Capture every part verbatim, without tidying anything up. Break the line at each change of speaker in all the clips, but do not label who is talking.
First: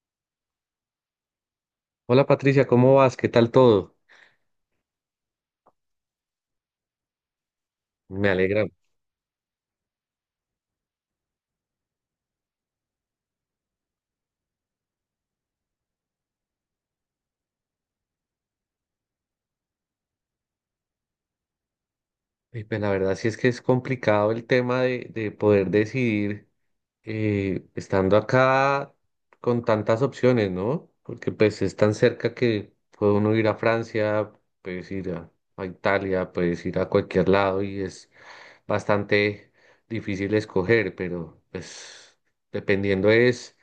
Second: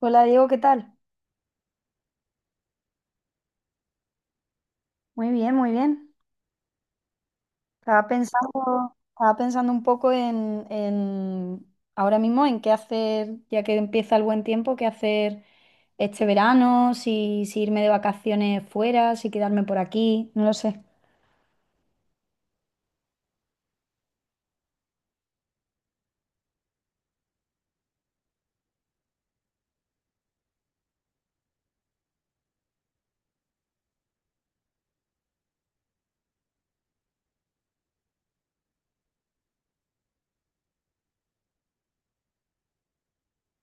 Hola Diego, ¿qué tal?
Hola Patricia, ¿cómo vas? ¿Qué tal todo?
Muy bien, muy bien. Estaba
Me alegra.
pensando, estaba pensando un poco en, en ahora mismo en qué hacer, ya que empieza el buen tiempo, qué hacer este verano, si, si irme de vacaciones fuera, si quedarme por aquí, no lo sé.
Y pues la verdad sí es que es complicado el tema de, de poder decidir. Eh, estando acá con tantas opciones, ¿no? Porque pues es tan cerca que puede uno ir a Francia, puedes ir a, a Italia, puedes ir a cualquier lado y es bastante difícil escoger, pero pues dependiendo es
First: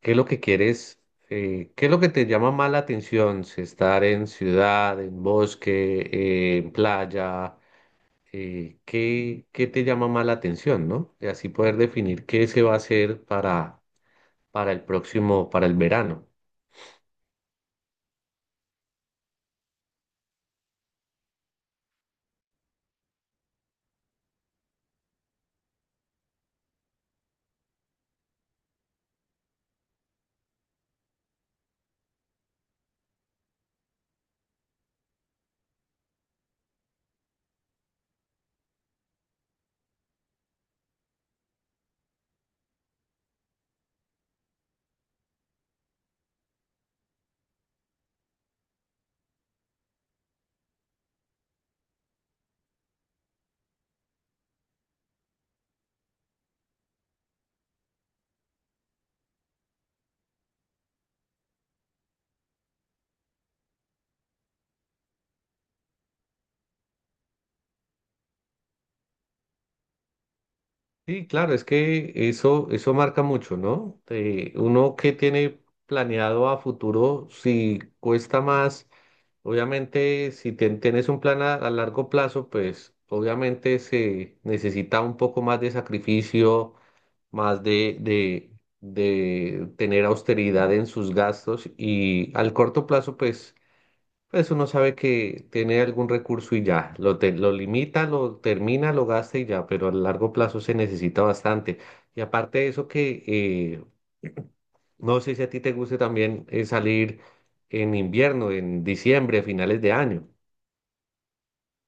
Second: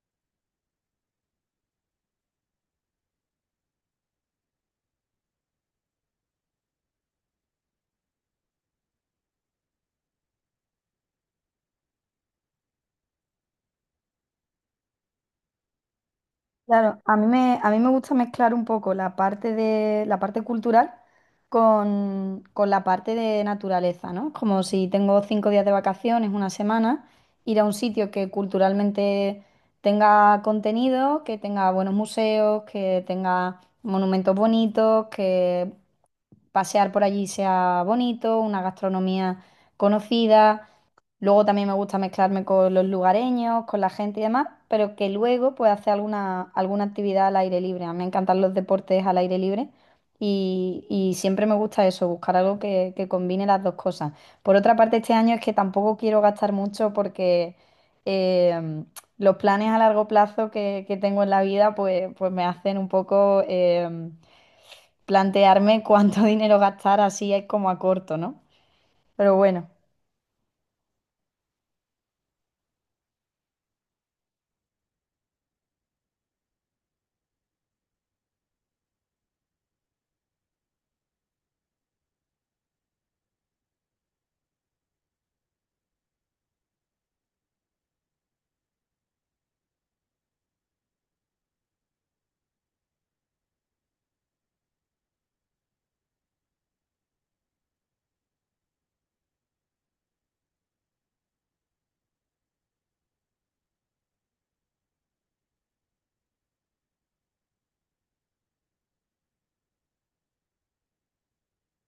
qué es lo que quieres, eh, qué es lo que te llama más la atención, si estar en ciudad, en bosque, eh, en playa eh, qué, qué te llama más la atención, ¿no? Y así poder definir qué se va a hacer para, para el próximo, para el verano.
Claro, a mí me, a mí me gusta mezclar un poco la parte de la parte cultural con, con la parte de naturaleza, ¿no? Como si tengo cinco días de vacaciones, una semana, ir a un sitio que culturalmente tenga contenido, que tenga buenos museos, que tenga monumentos bonitos, que pasear por allí sea bonito, una gastronomía conocida. Luego también me gusta mezclarme con los lugareños, con la gente y demás, pero que luego pues hacer alguna, alguna actividad al aire libre. A mí me encantan los deportes al aire libre y, y siempre me gusta eso, buscar algo que, que combine las dos cosas. Por otra parte, este año es que tampoco quiero gastar mucho porque em, los planes a largo plazo que, que tengo en la vida, pues, pues me hacen un poco em, plantearme cuánto dinero gastar así es como a corto, ¿no? Pero bueno.
Sí, claro, es que eso, eso marca mucho, ¿no? Eh, uno que tiene planeado a futuro, si cuesta más, obviamente, si ten- tienes un plan a, a largo plazo, pues obviamente se necesita un poco más de sacrificio, más de, de, de tener austeridad en sus gastos y al corto plazo, pues pues uno sabe que tiene algún recurso y ya, lo, te- lo limita, lo termina, lo gasta y ya, pero a largo plazo se necesita bastante. Y aparte de eso que eh, no sé si a ti te guste también eh, salir en invierno, en diciembre, a finales de año.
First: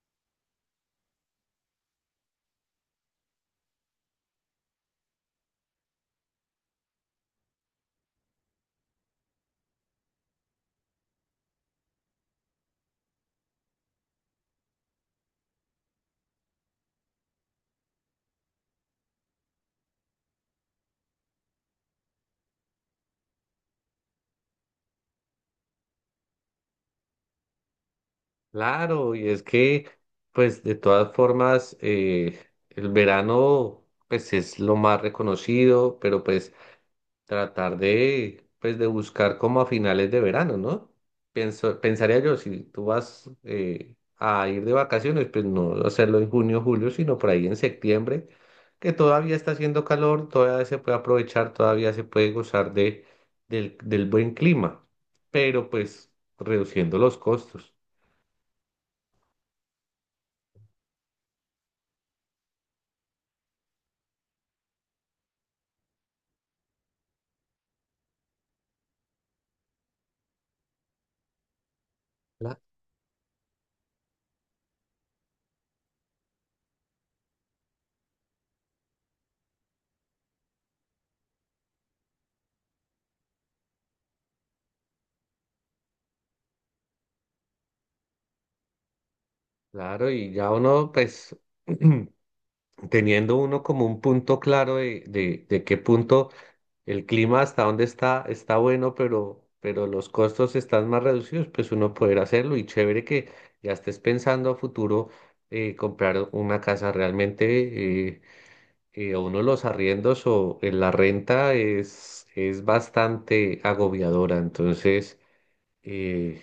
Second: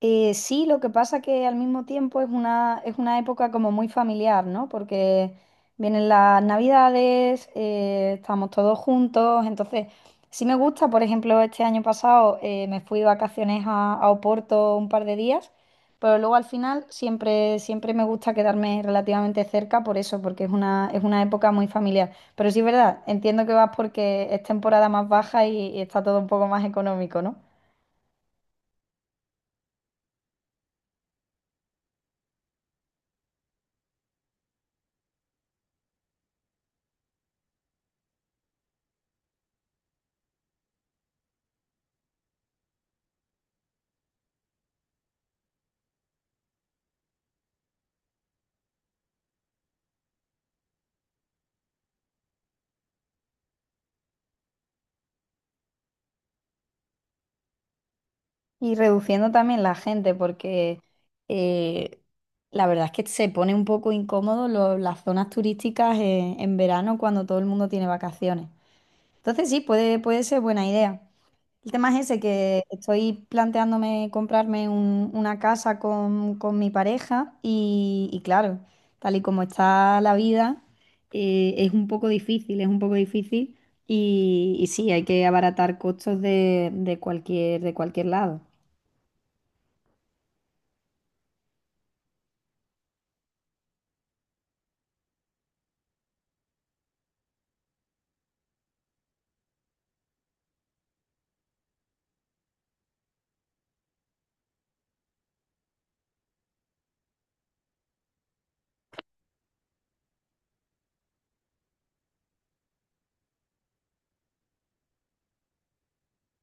Eh, sí, lo que pasa que al mismo tiempo es una, es una época como muy familiar, ¿no? Porque vienen las navidades, eh, estamos todos juntos, entonces sí me gusta, por ejemplo, este año pasado eh, me fui de vacaciones a, a Oporto un par de días, pero luego al final siempre, siempre me gusta quedarme relativamente cerca por eso, porque es una, es una época muy familiar. Pero sí es verdad, entiendo que vas porque es temporada más baja y y está todo un poco más económico, ¿no?
Claro, y es que pues de todas formas eh, el verano pues es lo más reconocido, pero pues tratar de, pues, de buscar como a finales de verano, ¿no? Pienso, pensaría yo, si tú vas eh, a ir de vacaciones, pues no hacerlo en junio, julio, sino por ahí en septiembre, que todavía está haciendo calor, todavía se puede aprovechar, todavía se puede gozar de, del, del buen clima, pero pues reduciendo los costos.
Y reduciendo también la gente, porque eh, la verdad es que se pone un poco incómodo lo- las zonas turísticas en, en verano cuando todo el mundo tiene vacaciones. Entonces sí, puede, puede ser buena idea. El tema es ese,
Cla-
que estoy planteándome comprarme un- una casa con, con mi pareja y, y claro, tal y como está la vida, eh, es un poco difícil, es un poco difícil y, y sí, hay que abaratar costos de, de cualquier, de cualquier lado.
Claro, y ya uno, pues, teniendo uno como un punto claro de, de, de qué punto el clima hasta donde está, está bueno, pero, pero los costos están más reducidos, pues uno poder hacerlo y chévere que ya estés pensando a futuro eh, comprar una casa realmente, eh, eh, a uno los arriendos o en la renta es, es bastante agobiadora, entonces eh,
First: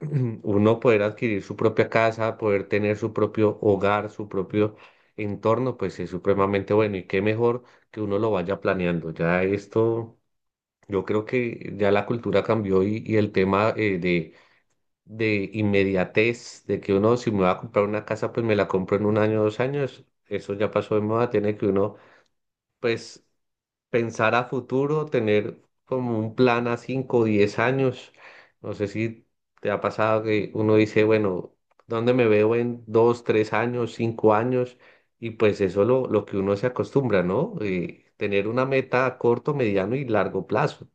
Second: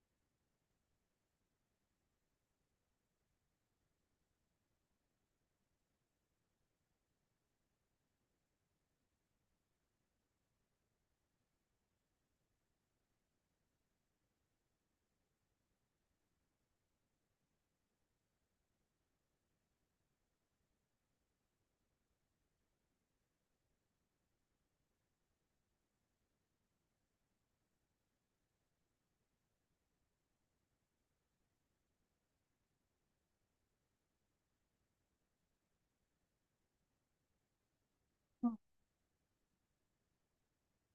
uno poder adquirir su propia casa, poder tener su propio hogar, su propio entorno, pues es supremamente bueno y qué mejor que uno lo vaya planeando. Ya esto yo creo que ya la cultura cambió y, y el tema eh, de, de inmediatez, de que uno si me va a comprar una casa, pues me la compro en un año, dos años, eso ya pasó de moda, tiene que uno pues pensar a futuro, tener como un plan a cinco o diez años. No sé si te ha pasado que uno dice, bueno, ¿dónde me veo en dos, tres años, cinco años? Y pues eso lo, lo que uno se acostumbra, ¿no? Eh, tener una meta a corto, mediano y largo plazo.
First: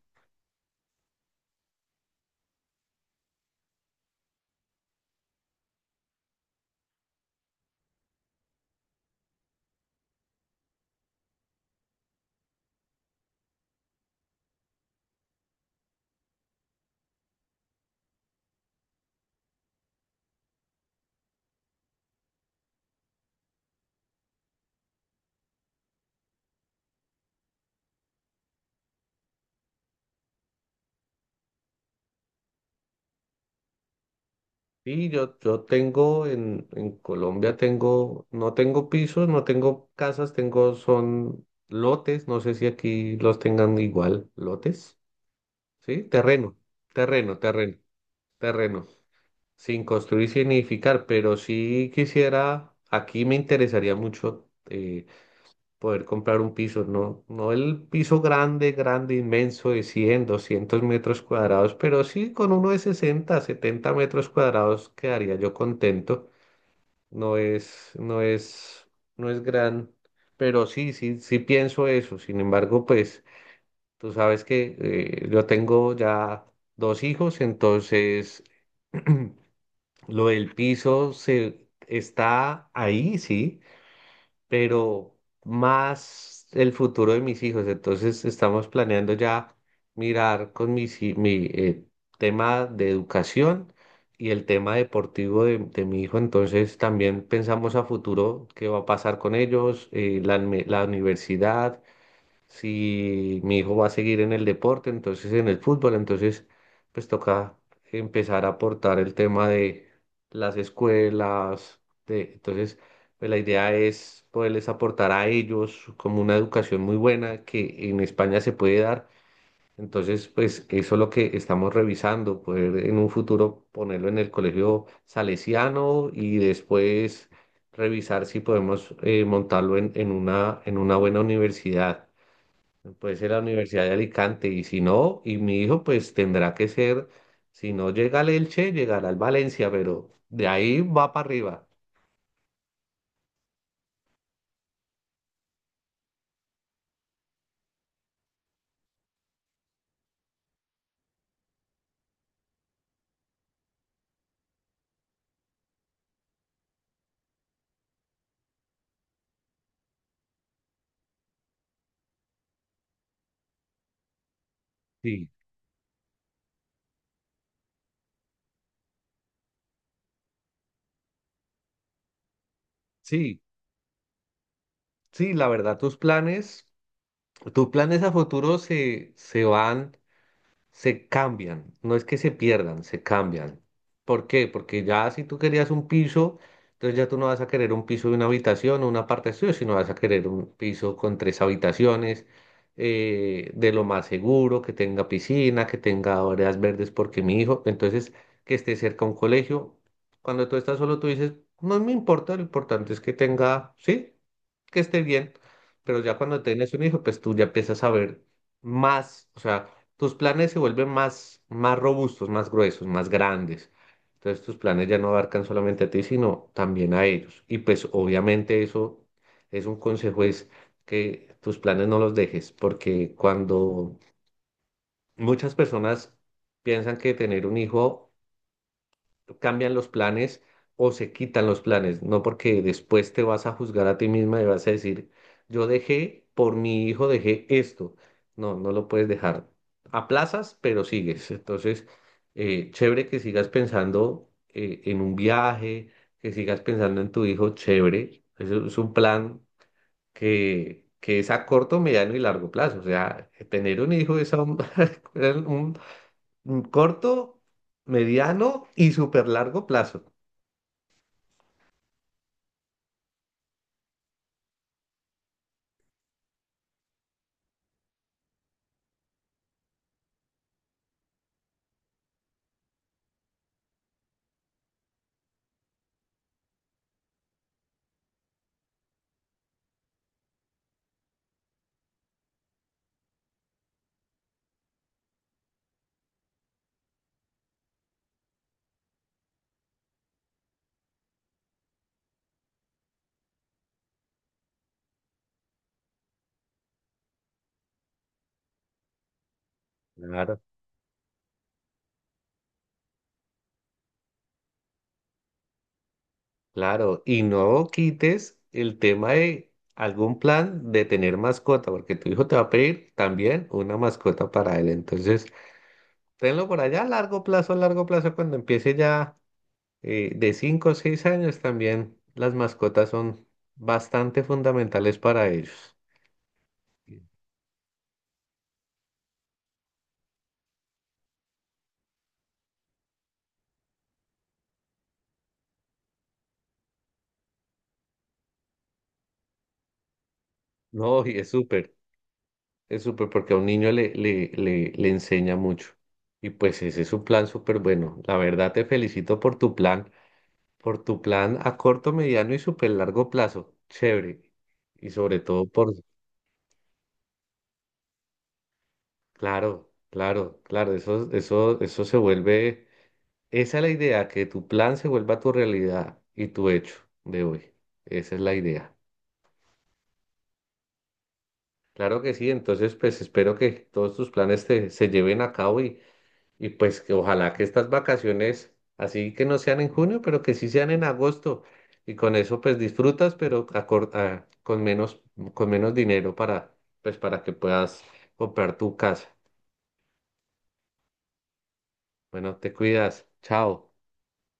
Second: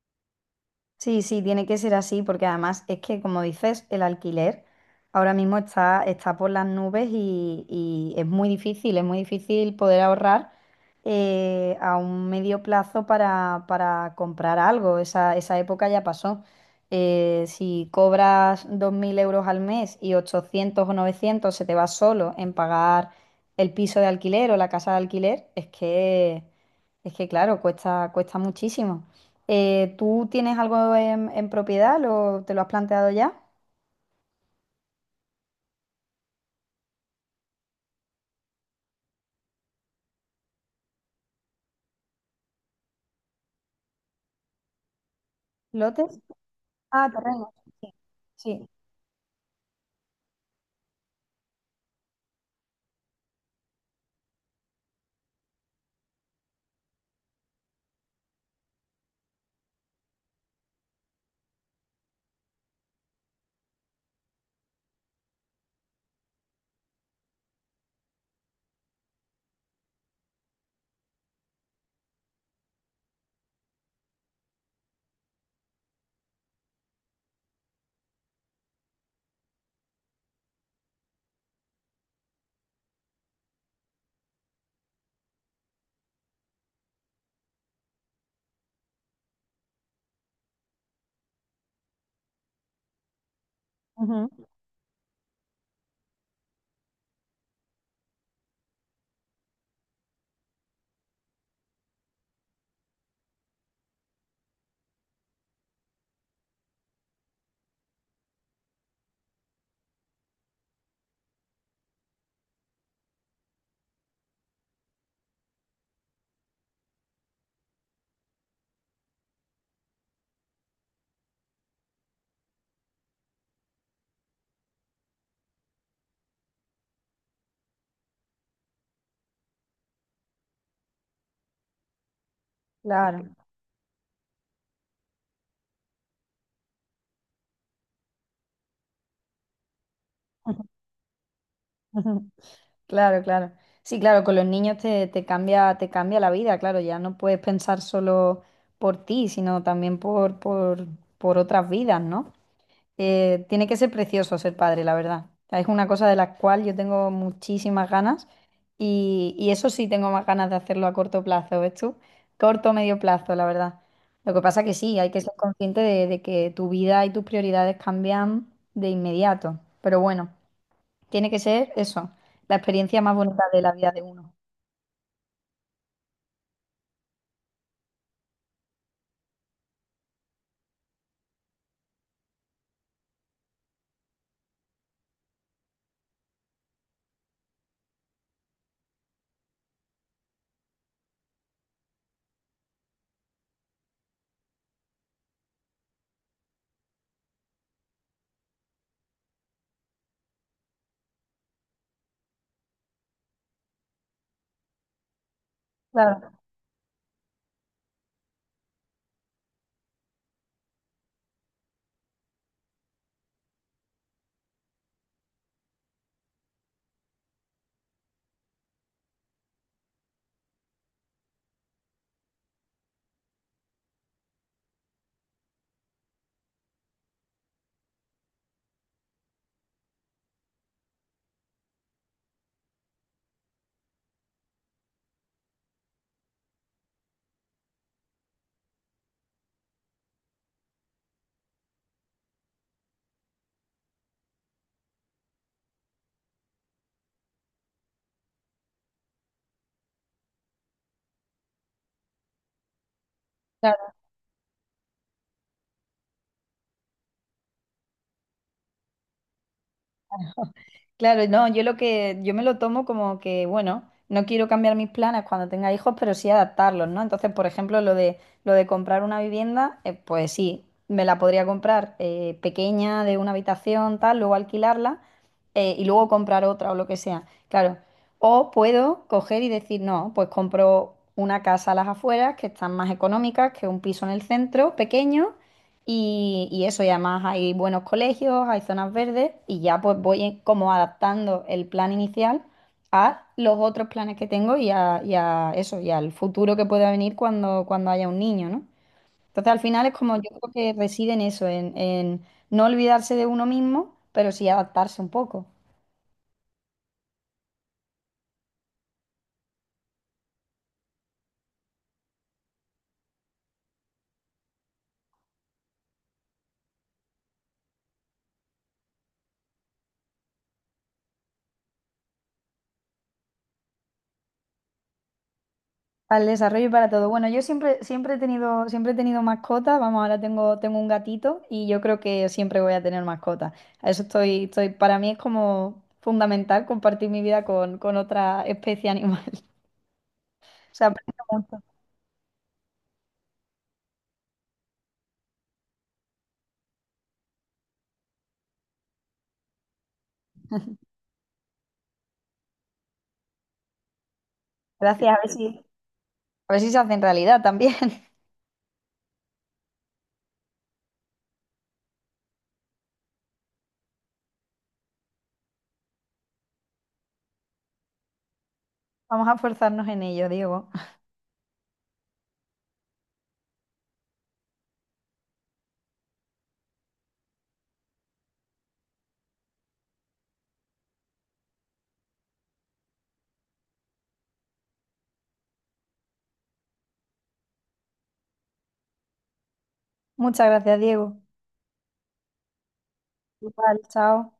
Sí, sí, tiene que ser así, porque además es que, como dices, el alquiler ahora mismo está, está por las nubes y, y es muy difícil, es muy difícil poder ahorrar eh, a un medio plazo para, para comprar algo. Esa, esa época ya pasó. Eh, si cobras dos mil euros al mes y ochocientos o novecientos se te va solo en pagar el piso de alquiler o la casa de alquiler, es que, es que claro, cuesta, cuesta muchísimo. Eh, ¿tú tienes algo en, en propiedad? ¿Lo, te lo has planteado ya?
Sí, yo, yo tengo en, en Colombia tengo, no tengo pisos, no tengo casas, tengo, son lotes, no sé si aquí los tengan igual, lotes, ¿sí?
¿Lotes?
Terreno,
Ah,
terreno,
terreno.
terreno,
Sí, sí.
terreno, sin construir, sin edificar, pero sí quisiera, aquí me interesaría mucho eh, poder comprar un piso, no, no el piso grande, grande, inmenso de cien doscientos metros cuadrados, pero sí con uno de sesenta setenta metros cuadrados quedaría yo contento. No es, no es, no es gran, pero sí, sí, sí pienso eso. Sin embargo, pues tú sabes que eh, yo tengo ya dos hijos, entonces lo del piso se está ahí, sí, pero más el futuro de mis hijos. Entonces estamos planeando ya mirar con mis hi- mi eh, tema de educación
Ujú.
y el tema deportivo de, de mi hijo. Entonces también pensamos a futuro qué va a pasar con ellos, eh, la, unme- la universidad si mi hijo va a seguir en el deporte, entonces en el fútbol, entonces pues toca empezar a aportar el tema de las escuelas, de, entonces pues la idea es poderles aportar a ellos como una educación muy buena que en España se puede dar. Entonces, pues eso es lo que estamos revisando, poder en un futuro ponerlo en el colegio salesiano y después revisar si podemos eh, montarlo en, en una, en una buena universidad. Puede ser
Claro.
la Universidad de Alicante y si no, y mi hijo pues tendrá que ser, si no llega al Elche, llegará al Valencia, pero de ahí va para arriba.
Claro, claro. Sí, claro, con los niños te, te cambia, te cambia la vida, claro, ya no puedes pensar solo por ti, sino también por, por, por otras vidas, ¿no? Eh, tiene que ser precioso ser padre, la verdad. Es una cosa de la cual yo tengo muchísimas ganas y, y eso sí tengo más ganas de hacerlo a corto plazo, ¿ves tú? Corto o medio plazo, la verdad. Lo que pasa que sí, hay que
Sí,
ser consciente de, de que tu vida y tus prioridades cambian de inmediato. Pero bueno, tiene que ser eso, la experiencia más
sí,
bonita de la vida de uno.
sí, la verdad, tus planes, tus planes a futuro se, se van. Se cambian, no es que se pierdan, se cambian. ¿Por qué? Porque ya si tú querías un piso, entonces ya tú no vas a querer un piso de una habitación o una parte de estudio, sino vas a querer un piso con tres habitaciones, eh, de lo más seguro, que tenga piscina, que tenga áreas verdes, porque mi hijo, entonces que esté cerca a un colegio. Cuando tú estás solo, tú dices, no me importa, lo importante es que tenga, sí, que esté bien. Pero ya
Claro, claro.
cuando tienes un hijo, pues tú ya empiezas a ver más, o sea, tus planes se vuelven más, más robustos, más gruesos, más grandes. Entonces tus planes ya no abarcan solamente a ti, sino también a ellos. Y pues obviamente eso es un consejo, es que tus planes no los dejes, porque cuando muchas personas piensan que tener un hijo cambian los planes o se quitan los planes, no porque después te vas a juzgar a ti misma y vas a decir, yo dejé, por mi hijo dejé esto. No, no lo puedes dejar. Aplazas, pero sigues. Entonces, eh, chévere que sigas pensando eh, en un viaje, que sigas pensando en tu hijo, chévere. Eso es un plan que, que es a corto, mediano y largo plazo. O sea, tener un hijo es a un, un un corto, mediano y súper largo plazo.
Claro, no, yo lo que, yo me lo tomo como que, bueno, no quiero cambiar mis planes cuando tenga hijos, pero sí adaptarlos, ¿no? Entonces, por ejemplo, lo de, lo de comprar una vivienda, eh, pues sí, me la podría comprar eh, pequeña, de una habitación, tal, luego alquilarla eh, y luego comprar otra o lo que sea, claro. O puedo coger y decir, no, pues compro una casa a las afueras que están más económicas que un piso en el centro, pequeño, y, y eso, y además hay buenos colegios, hay zonas verdes y ya pues voy en- como adaptando el plan inicial a los otros planes que tengo y a, y a eso, y al futuro que pueda venir cuando, cuando haya un niño, ¿no? Entonces al final es como yo
Claro,
creo que reside en eso, en, en no olvidarse de uno mismo, pero sí adaptarse un poco.
claro. Y no quites el tema de algún plan de tener mascota, porque tu hijo te va a pedir también una mascota para él. Entonces, tenlo por allá a largo plazo, a largo plazo, cuando empiece ya eh, de cinco o seis años también, las mascotas son bastante fundamentales para ellos.
Para el desarrollo y para todo. Bueno, yo siempre, siempre he tenido, siempre he tenido mascota. Vamos, ahora tengo, tengo un gatito y yo creo que siempre voy a tener mascota. A eso estoy, estoy, para mí es como fundamental compartir mi vida con, con otra especie animal. O sea,
No, y
aprendo
es
mucho.
súper, es súper porque a un niño le, le, le, le enseña mucho. Y pues ese es un plan súper bueno. La verdad te felicito por tu plan. Por tu plan a corto, mediano y súper largo plazo. Chévere. Y
Gracias, a
sobre
ver
todo
si,
por...
a ver si se hace en realidad también.
Claro, claro, claro. Eso, eso, eso se vuelve... Esa es la idea, que tu plan se vuelva tu realidad y tu hecho de hoy. Esa es la idea.
Vamos a esforzarnos en ello, Diego.
Claro que sí. Entonces, pues espero que todos tus planes te, se lleven a cabo. Y pues que ojalá que estas vacaciones, así que no sean en junio, pero que sí sean en agosto. Y con eso pues disfrutas, pero acor- ah, con menos, con menos dinero para, pues para que puedas comprar tu casa.
Muchas gracias, Diego.
Bueno, te cuidas. Chao.
Igual, chao.